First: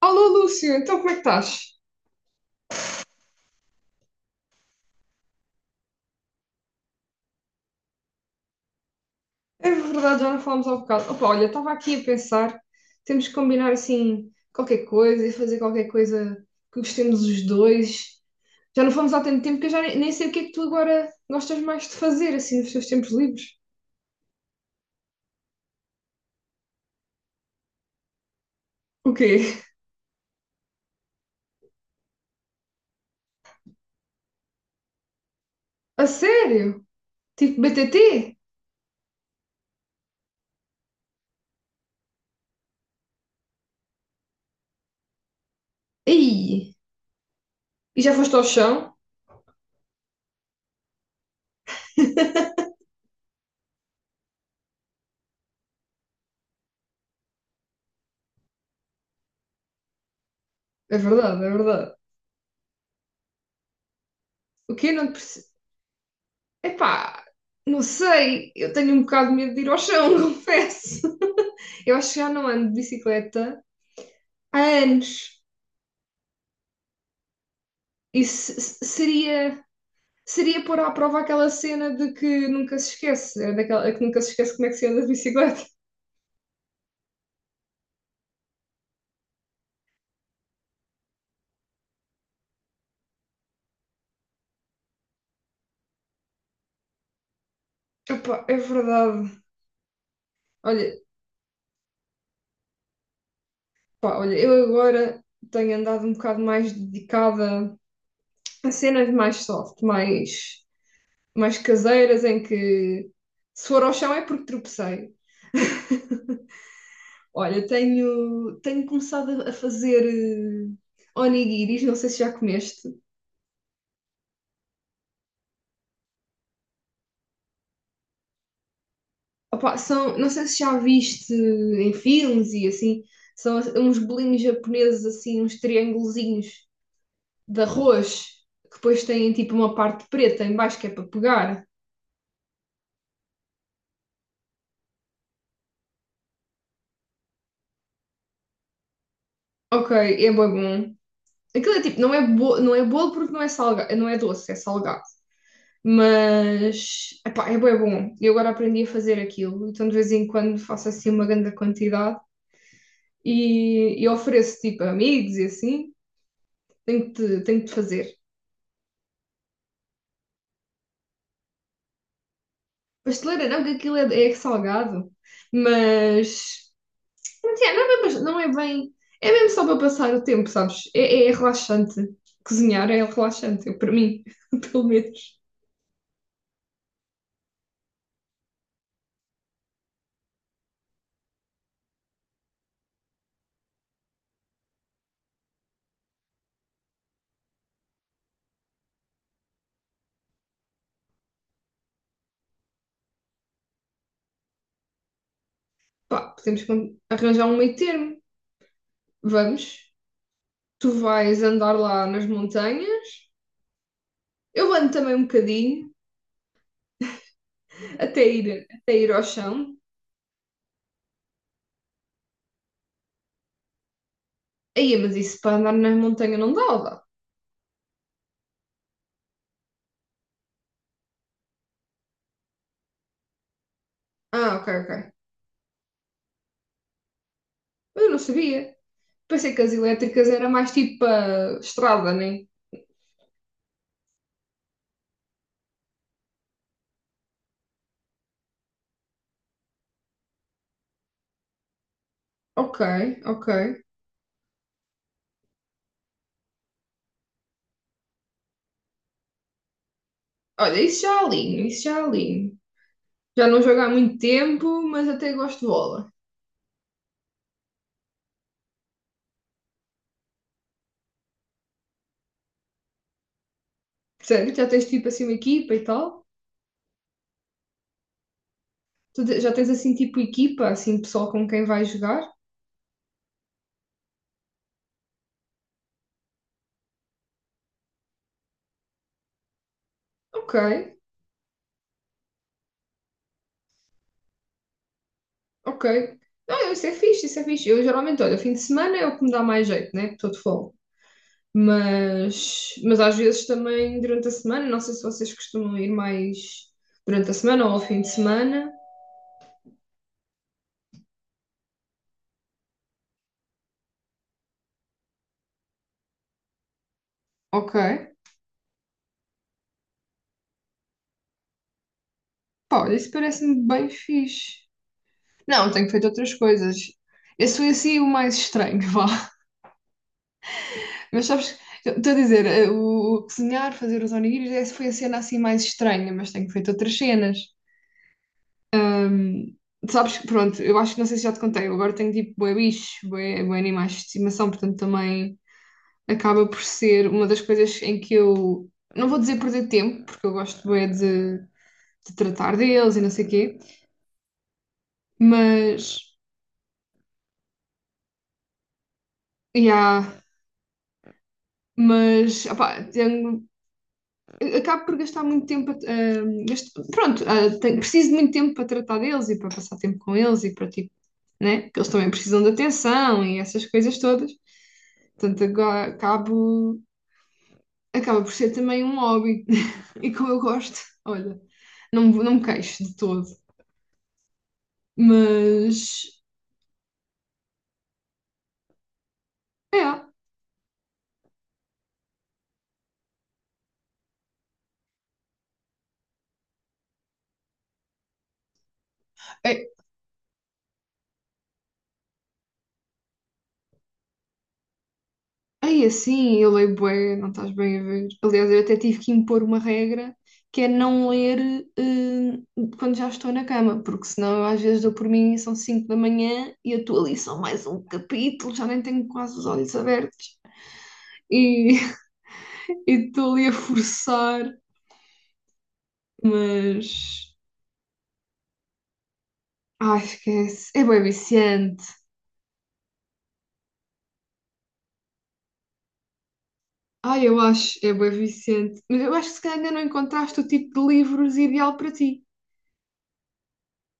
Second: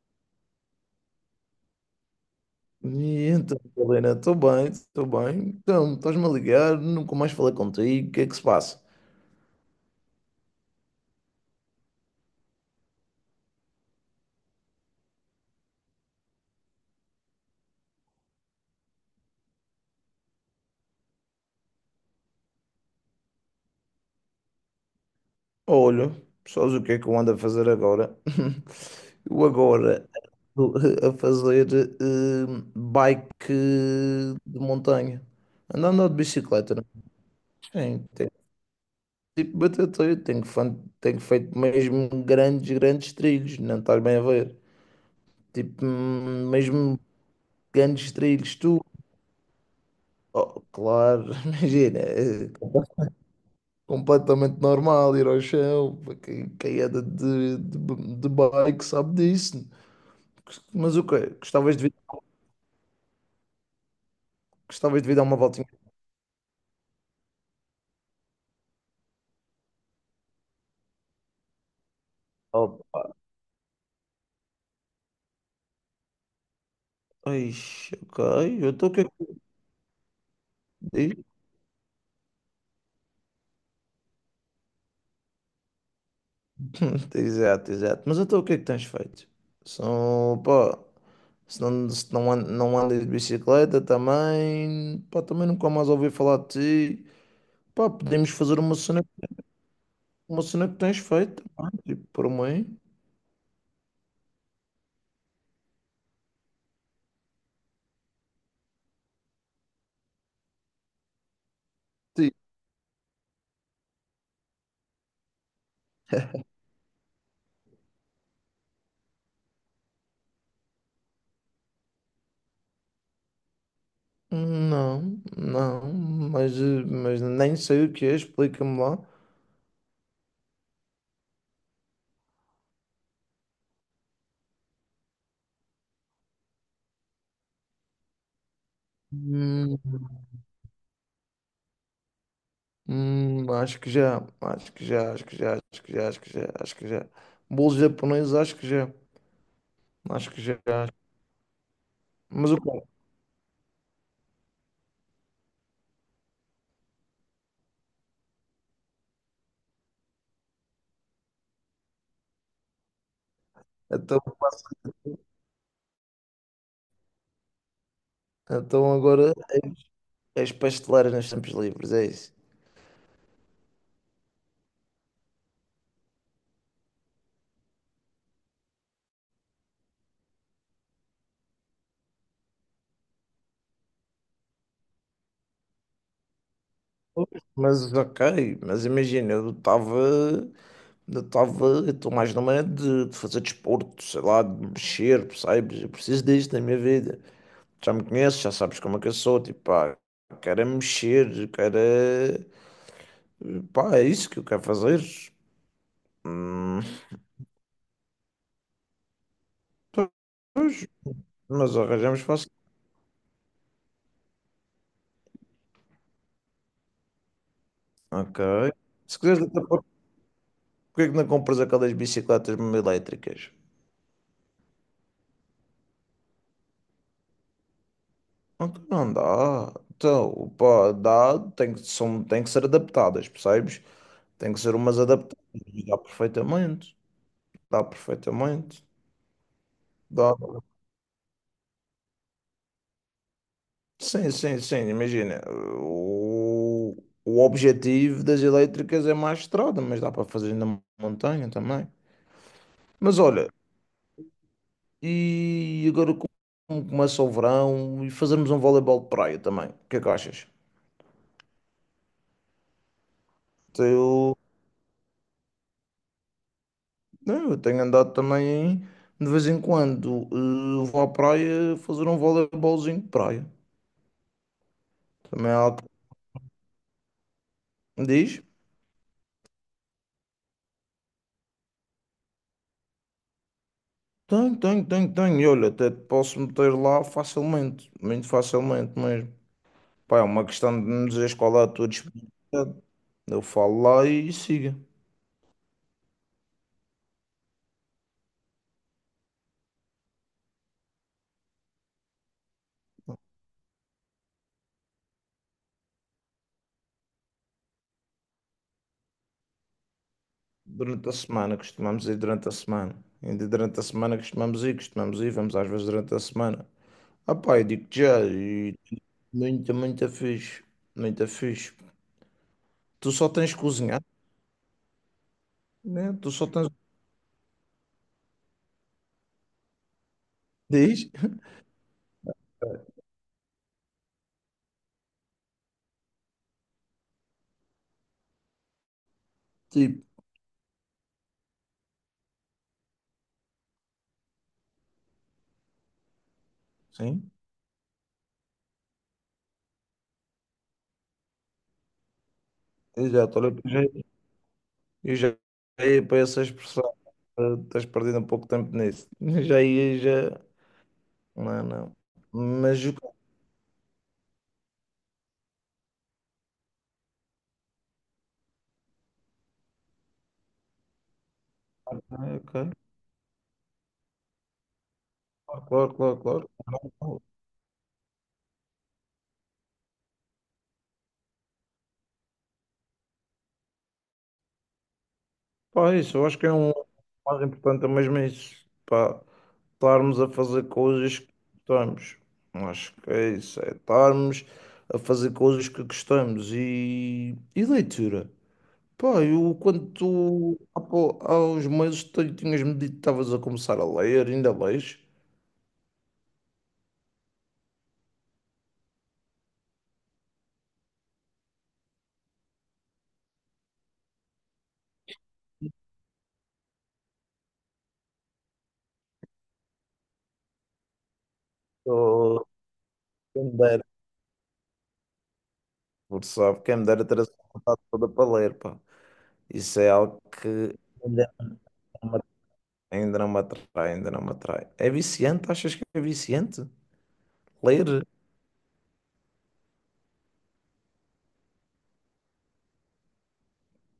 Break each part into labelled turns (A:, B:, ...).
A: Alô, Lúcio, então como é que estás?
B: E então, Helena, estou bem, estou bem. Então, estás-me a ligar, nunca mais falei contigo, o que é que se passa?
A: É verdade, já não falamos há um bocado. Opa, olha, estava aqui a pensar, temos que combinar assim qualquer coisa e fazer qualquer coisa que gostemos os dois. Já não fomos há tanto tempo que eu já nem sei o que é que tu agora gostas mais de fazer, assim, nos teus tempos livres.
B: Olha, sabes o que é que eu ando a fazer agora?
A: O
B: Eu
A: quê?
B: agora estou a fazer eh, bike de montanha. Ando a
A: A
B: andar de bicicleta, né?
A: sério? Tipo
B: Sim, tenho,
A: BTT?
B: tipo, bater teio, tenho, tenho feito mesmo grandes, grandes trilhos, não estás bem a ver? Tipo,
A: Ei!
B: mesmo
A: E já
B: grandes
A: foste ao
B: trilhos, tu.
A: chão?
B: Oh, claro, imagina. Completamente normal ir ao chão. Quem anda de bike sabe disso.
A: É
B: Mas o quê?
A: verdade, é verdade. O quê?
B: Gostavas de
A: Não,
B: vir dar uma voltinha?
A: epá, não sei, eu tenho um bocado de medo de ir ao chão, confesso. Eu acho que já não ando de
B: Opa.
A: bicicleta há anos.
B: Ixi, ok,
A: Isso
B: eu estou o que é que
A: seria, seria pôr à
B: diz?
A: prova aquela cena de que nunca se esquece, é daquela que nunca se esquece como é que se anda de bicicleta.
B: Exato, exato. Mas então o que é que tens feito? São, pá, se não, se não, não andas de bicicleta também, pá, também nunca mais ouvi falar de ti. Pá, podemos
A: Epá, é
B: fazer
A: verdade.
B: uma cena que
A: Olha,
B: tens feito, pá, tipo, por mim.
A: pá, olha, eu agora tenho andado um bocado mais dedicada a cenas mais soft, mais caseiras, em que se for ao chão é porque tropecei. Olha, tenho começado a fazer onigiris, não sei se já comeste.
B: Não, não, mas, mas nem sei o que é, explica-me lá.
A: Opa, são, não sei se já viste em filmes e assim, são uns bolinhos japoneses assim, uns triângulozinhos de arroz, que depois têm tipo uma
B: Hum,
A: parte preta em baixo que é para pegar.
B: acho que já, acho que já. Bolo japonês,
A: Ok, é
B: acho que
A: bué
B: já.
A: bom. Aquilo é tipo, não é,
B: Mas o
A: bo
B: quê?
A: não é bolo porque não é salgado, não é doce, é salgado. Mas, epá, é bué bom. Eu agora aprendi a fazer aquilo, então de vez em quando faço assim uma grande quantidade. E
B: Então,
A: ofereço tipo a amigos e assim, tenho que te fazer.
B: então, agora és pasteleira nos tempos livres, é isso.
A: Pasteleira não, que aquilo é salgado, mas yeah, não, é bem, não é bem, é mesmo só para passar o tempo, sabes? É relaxante. Cozinhar é relaxante, para mim, pelo menos.
B: Pois. Mas ok, mas imagina, eu estou mais numa de fazer desporto, sei lá, de mexer, percebes? Eu preciso disto na minha vida. Já me conheces, já sabes como é que eu sou, tipo, pá, quero é mexer, pá, é isso que eu quero fazer.
A: Pá, podemos
B: Hum,
A: arranjar um meio termo. Vamos,
B: pois,
A: tu vais andar
B: mas
A: lá
B: arranjamos
A: nas
B: fácil.
A: montanhas, eu ando também um bocadinho,
B: Ok.
A: até ir
B: Se
A: ao
B: quiseres até
A: chão.
B: pôr, porque é que não compras aquelas bicicletas mesmo elétricas?
A: Aí, mas isso para andar na montanha não dá, ou dá?
B: Ok, não dá. Então, pá, dá, tem que ser adaptadas, percebes? Tem
A: Ah,
B: que ser umas
A: ok.
B: adaptadas. E dá perfeitamente. Dá
A: Mas eu não sabia.
B: perfeitamente.
A: Pensei que as elétricas
B: Dá.
A: era mais tipo a estrada, né?
B: Sim, sim, sim, imagina. O, o objetivo das elétricas é mais estrada, mas dá para fazer na montanha também.
A: Ok,
B: Mas
A: ok.
B: olha, e agora como começa o verão e fazermos um voleibol de praia também. O que é que achas?
A: Olha, isso já alinho, isso já alinho. Já não jogo há muito
B: Eu,
A: tempo, mas até gosto de bola.
B: não, eu tenho andado também de vez em quando. Vou à praia fazer um voleibolzinho de praia.
A: Sério? Já tens tipo assim uma
B: Também há
A: equipa
B: algo
A: e
B: que
A: tal?
B: me diz.
A: Já tens assim tipo equipa, assim pessoal com quem vais jogar?
B: Tenho, tenho, tenho, tenho. E olha, até te posso meter lá facilmente, muito facilmente mesmo. Pá, é uma
A: Ok,
B: questão de me dizeres qual é a tua disponibilidade. Eu falo lá e siga.
A: ok. Não, isso é fixe, isso é fixe. Eu geralmente, olha, fim de semana é o que me dá mais jeito, né? Estou de folga. Mas às vezes também durante a semana, não sei se vocês costumam ir mais durante a semana ou ao fim de semana.
B: Durante a semana, costumamos ir durante a semana. Ainda durante a semana costumamos ir, vamos às vezes durante a semana. Ah pá, eu
A: Ok.
B: digo já, e muito, muito fixe. Muito fixe.
A: Pá, olha, isso
B: Tu só tens que
A: parece-me bem
B: cozinhar,
A: fixe. Não, tenho feito
B: né? Tu
A: outras
B: só tens.
A: coisas. Esse foi assim o mais estranho, vá.
B: Diz?
A: Mas sabes, eu estou a dizer, o cozinhar, fazer os onigiris, essa foi a cena assim mais estranha, mas tenho feito outras cenas. Ahm, sabes,
B: Tipo,
A: que, pronto, eu acho que não sei se já te contei, eu agora tenho tipo bué bicho, bué animais de estimação, portanto também acaba por ser uma
B: sim.
A: das coisas em que eu não vou dizer perder tempo, porque eu gosto bem de tratar deles e não sei o
B: Exato, olha,
A: quê,
B: eu já
A: mas
B: ia para essa expressão. Estás perdendo um pouco de tempo nisso. Já ia,
A: yeah,
B: já. Não, não.
A: mas opá,
B: Mas o
A: acabo por gastar muito tempo pronto, preciso de muito tempo para tratar deles e para passar tempo com eles e para tipo, né? Porque eles também precisam de
B: ok.
A: atenção e essas coisas todas. Portanto,
B: Claro, claro, claro.
A: acaba por ser também um hobby e como eu gosto, olha, não, não me queixo de todo. Mas
B: Pá, isso, eu acho que é um o mais importante é mesmo isso, pá,
A: é,
B: estarmos a fazer coisas que gostamos. Acho que é isso, é estarmos a fazer coisas que gostamos e leitura. Pá, eu
A: é,
B: quando tu há uns meses tu tinhas-me dito que estavas a começar a ler, ainda lês?
A: é assim, eu leio bué, não estás bem a ver. Aliás, eu até tive que impor uma regra que é não ler quando já estou na cama, porque senão eu às vezes dou por mim e são 5 da manhã e eu estou ali só mais um capítulo, já nem tenho quase os olhos abertos e
B: Ou
A: e estou
B: quem
A: ali a
B: me dera,
A: forçar,
B: por sabe, quem me dera ter
A: mas
B: essa vontade toda para ler, pá. Isso é
A: ai,
B: algo
A: esquece,
B: que
A: é bué viciante.
B: ainda não me atrai, ainda não me atrai. É viciante? Achas que é viciante?
A: Ai, eu acho, é
B: Ler?
A: bué viciante, mas eu acho que se calhar ainda não encontraste o tipo de livros ideal para ti.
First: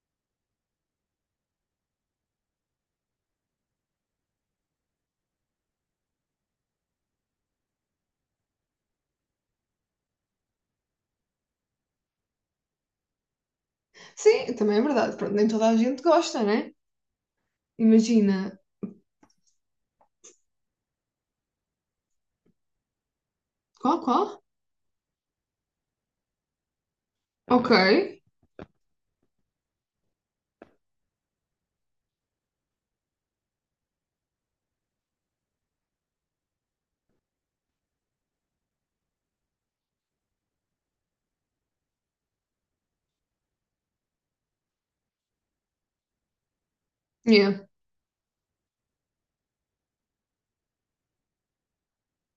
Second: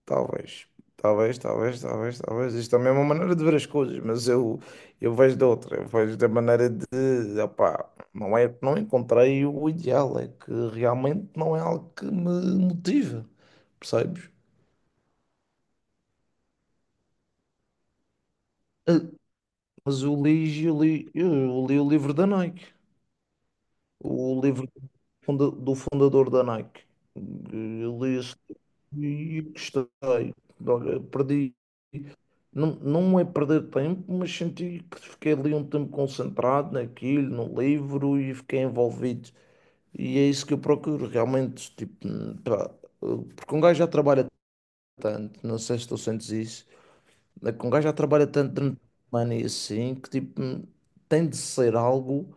B: Talvez. Talvez, talvez, talvez, talvez. Isto também é uma maneira de ver as coisas, mas eu vejo de outra. Eu vejo da maneira de, opá, não é, não encontrei o ideal, é que realmente não é algo que me motiva, percebes?
A: Sim, também é verdade. Pronto, nem toda a gente gosta, né? Imagina.
B: Ah, mas eu li o livro da Nike,
A: Qual, qual?
B: o livro do do fundador da Nike.
A: Ok.
B: Eu li esse e gostei. Olha, perdi. Não, não é perder tempo, mas senti que fiquei ali um tempo concentrado naquilo, no livro e fiquei envolvido. E é isso que eu procuro realmente. Tipo, pá, porque um gajo já trabalha tanto, não sei se tu sentes isso, é
A: Yeah.
B: que um gajo já trabalha tanto durante a semana e assim, que tipo, tem de ser algo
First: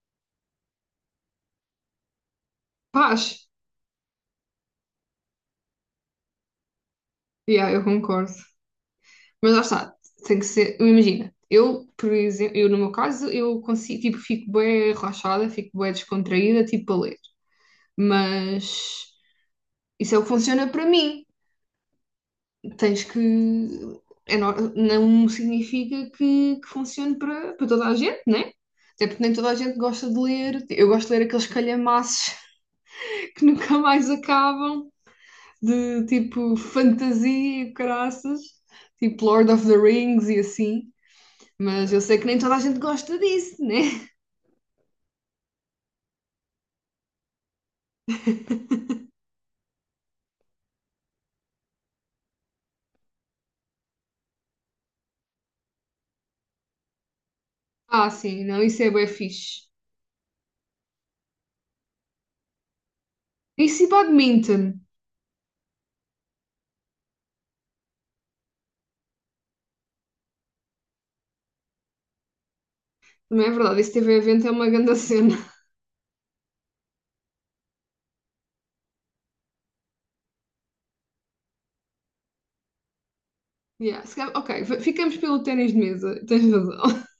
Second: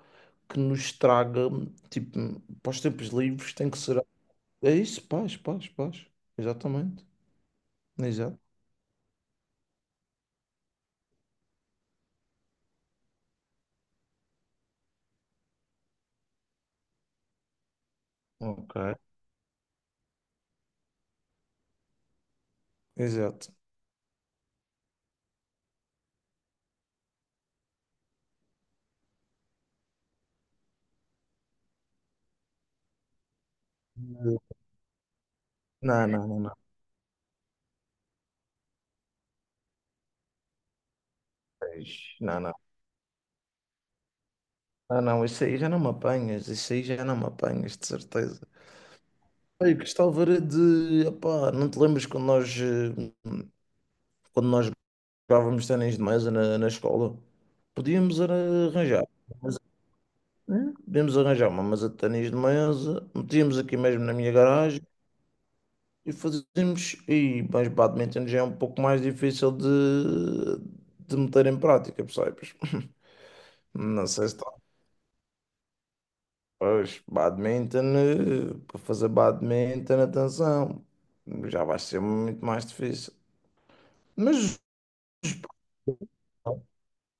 B: que nos traga, tipo, para os tempos
A: Paz.
B: livres, tem que ser. É isso, paz, paz, paz. Exatamente.
A: Yeah, eu concordo.
B: Exato.
A: Mas lá está. Tem que ser. Eu Imagina. Eu, por exemplo, eu no meu caso, eu consigo, tipo, fico bem relaxada, fico bem descontraída, tipo, a ler.
B: Ok.
A: Mas isso é o que funciona para mim. Tens que.
B: Exato.
A: É, não significa que funcione para toda a gente, né? Até porque nem toda a gente gosta de ler. Eu gosto de ler aqueles calhamaços que nunca mais
B: Não,
A: acabam, de
B: não, não, não.
A: tipo fantasia e caraças, tipo Lord of the Rings e assim. Mas eu
B: Tens.
A: sei que nem
B: Não, não.
A: toda a gente gosta disso, né?
B: Não, não, isso aí já não me apanhas, isso aí já não me apanhas, de certeza. Olha, Cristal de opá, não te lembras quando nós, quando nós jogávamos ténis de mesa na escola?
A: Ah,
B: Podíamos era
A: sim, não, isso é
B: arranjar,
A: bué
B: mas,
A: fixe.
B: podíamos arranjar uma mesa de ténis de mesa, metíamos aqui
A: Isso e
B: mesmo na minha
A: badminton.
B: garagem e fazíamos, e, mas badminton já é um pouco mais difícil de meter em prática, percebes?
A: Não é verdade, esse
B: Não
A: TV
B: sei se.
A: evento é uma grande cena.
B: Pois, badminton, para fazer badminton, atenção, já vai ser muito mais difícil.
A: Yeah, se calhar- ok,
B: Mas
A: ficamos pelo ténis de mesa, tens razão.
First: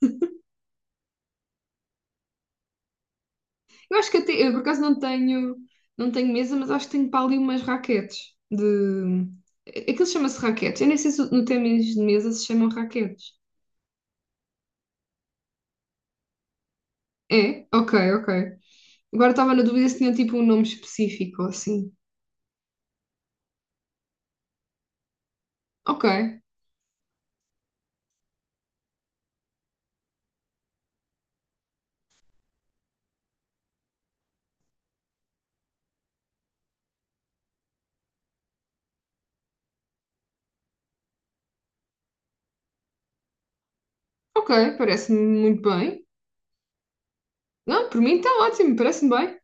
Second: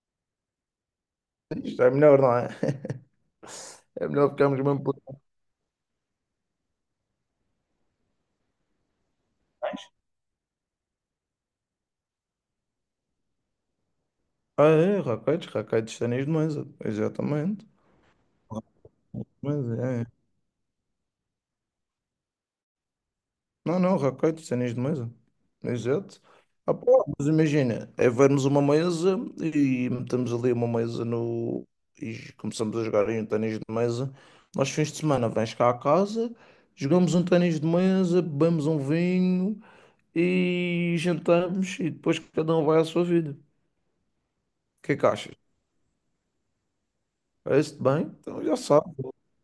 B: isto é melhor, não é?
A: Eu
B: É
A: acho que
B: melhor
A: até, eu por
B: ficarmos
A: acaso
B: mesmo por.
A: não tenho, não tenho mesa, mas acho que tenho para ali umas raquetes de... Aquilo chama-se raquetes. Eu nem sei se no ténis de mesa se chamam raquetes.
B: Ah, é, raquetes, raquetes, de ténis de mesa, exatamente.
A: É? Ok, ok. Agora estava
B: Mas,
A: na dúvida se
B: é.
A: tinha tipo um nome específico assim.
B: Não, não, raquete, cenas de mesa.
A: Ok,
B: Exato. Ah, pô, mas imagina, é vermos uma mesa e metemos ali uma mesa no. E começamos a jogar aí um ténis de mesa. Nós, fins de semana, vens cá à casa, jogamos um ténis de mesa, bebemos um vinho e jantamos e depois cada um vai à sua vida. O
A: ok,
B: que é que
A: parece-me
B: achas?
A: muito bem.
B: Parece-te
A: Não, por
B: bem?
A: mim está
B: Então já
A: ótimo,
B: sabe.
A: parece-me bem.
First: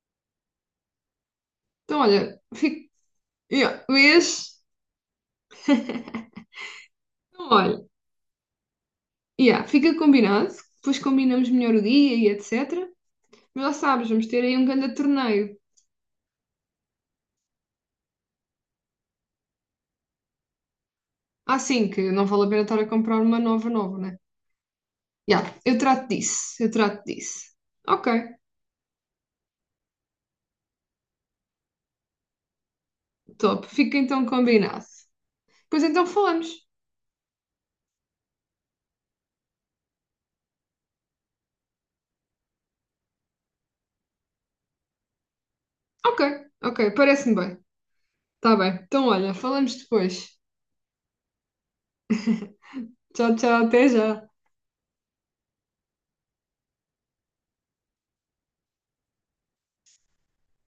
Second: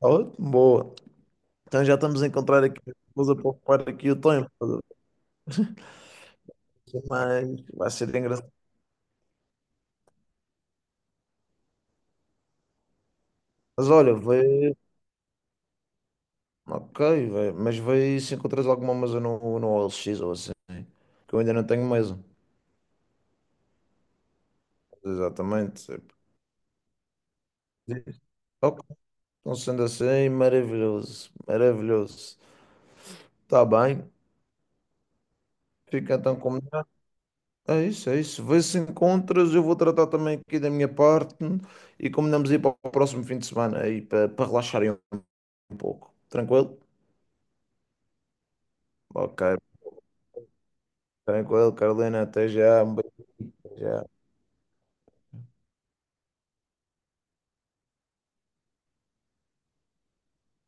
B: Tá ótimo, boa. Então já
A: Então,
B: estamos a
A: olha,
B: encontrar aqui
A: fica.
B: coisa para
A: Yeah,
B: ocupar aqui o tempo.
A: vês? Então,
B: Mas
A: olha,
B: vai ser engraçado.
A: yeah, fica combinado, depois combinamos melhor o dia e etc. Mas já
B: Mas
A: sabes,
B: olha,
A: vamos ter aí um grande torneio.
B: ok, mas vê se encontras alguma mesa no, no OLX ou assim, que eu ainda
A: Ah,
B: não tenho
A: sim, que
B: mesa.
A: não vale a pena estar a comprar uma nova, né? Yeah, eu
B: Exatamente.
A: trato
B: Tipo,
A: disso, eu trato disso. Ok,
B: ok, então sendo assim, maravilhoso, maravilhoso.
A: top,
B: Está
A: fica
B: bem,
A: então combinado. Pois então
B: fica então
A: falamos.
B: combinado. É isso, é isso. Vê se encontras, eu vou tratar também aqui da minha parte e combinamos ir para o próximo fim de semana aí para, para relaxarem um pouco.
A: Ok,
B: Tranquilo?
A: ok, parece-me bem. Tá bem. Então, olha,
B: Ok,
A: falamos depois.
B: tranquilo, Carolina, até já, um beijo.
A: Tchau, tchau, até
B: Já.
A: já.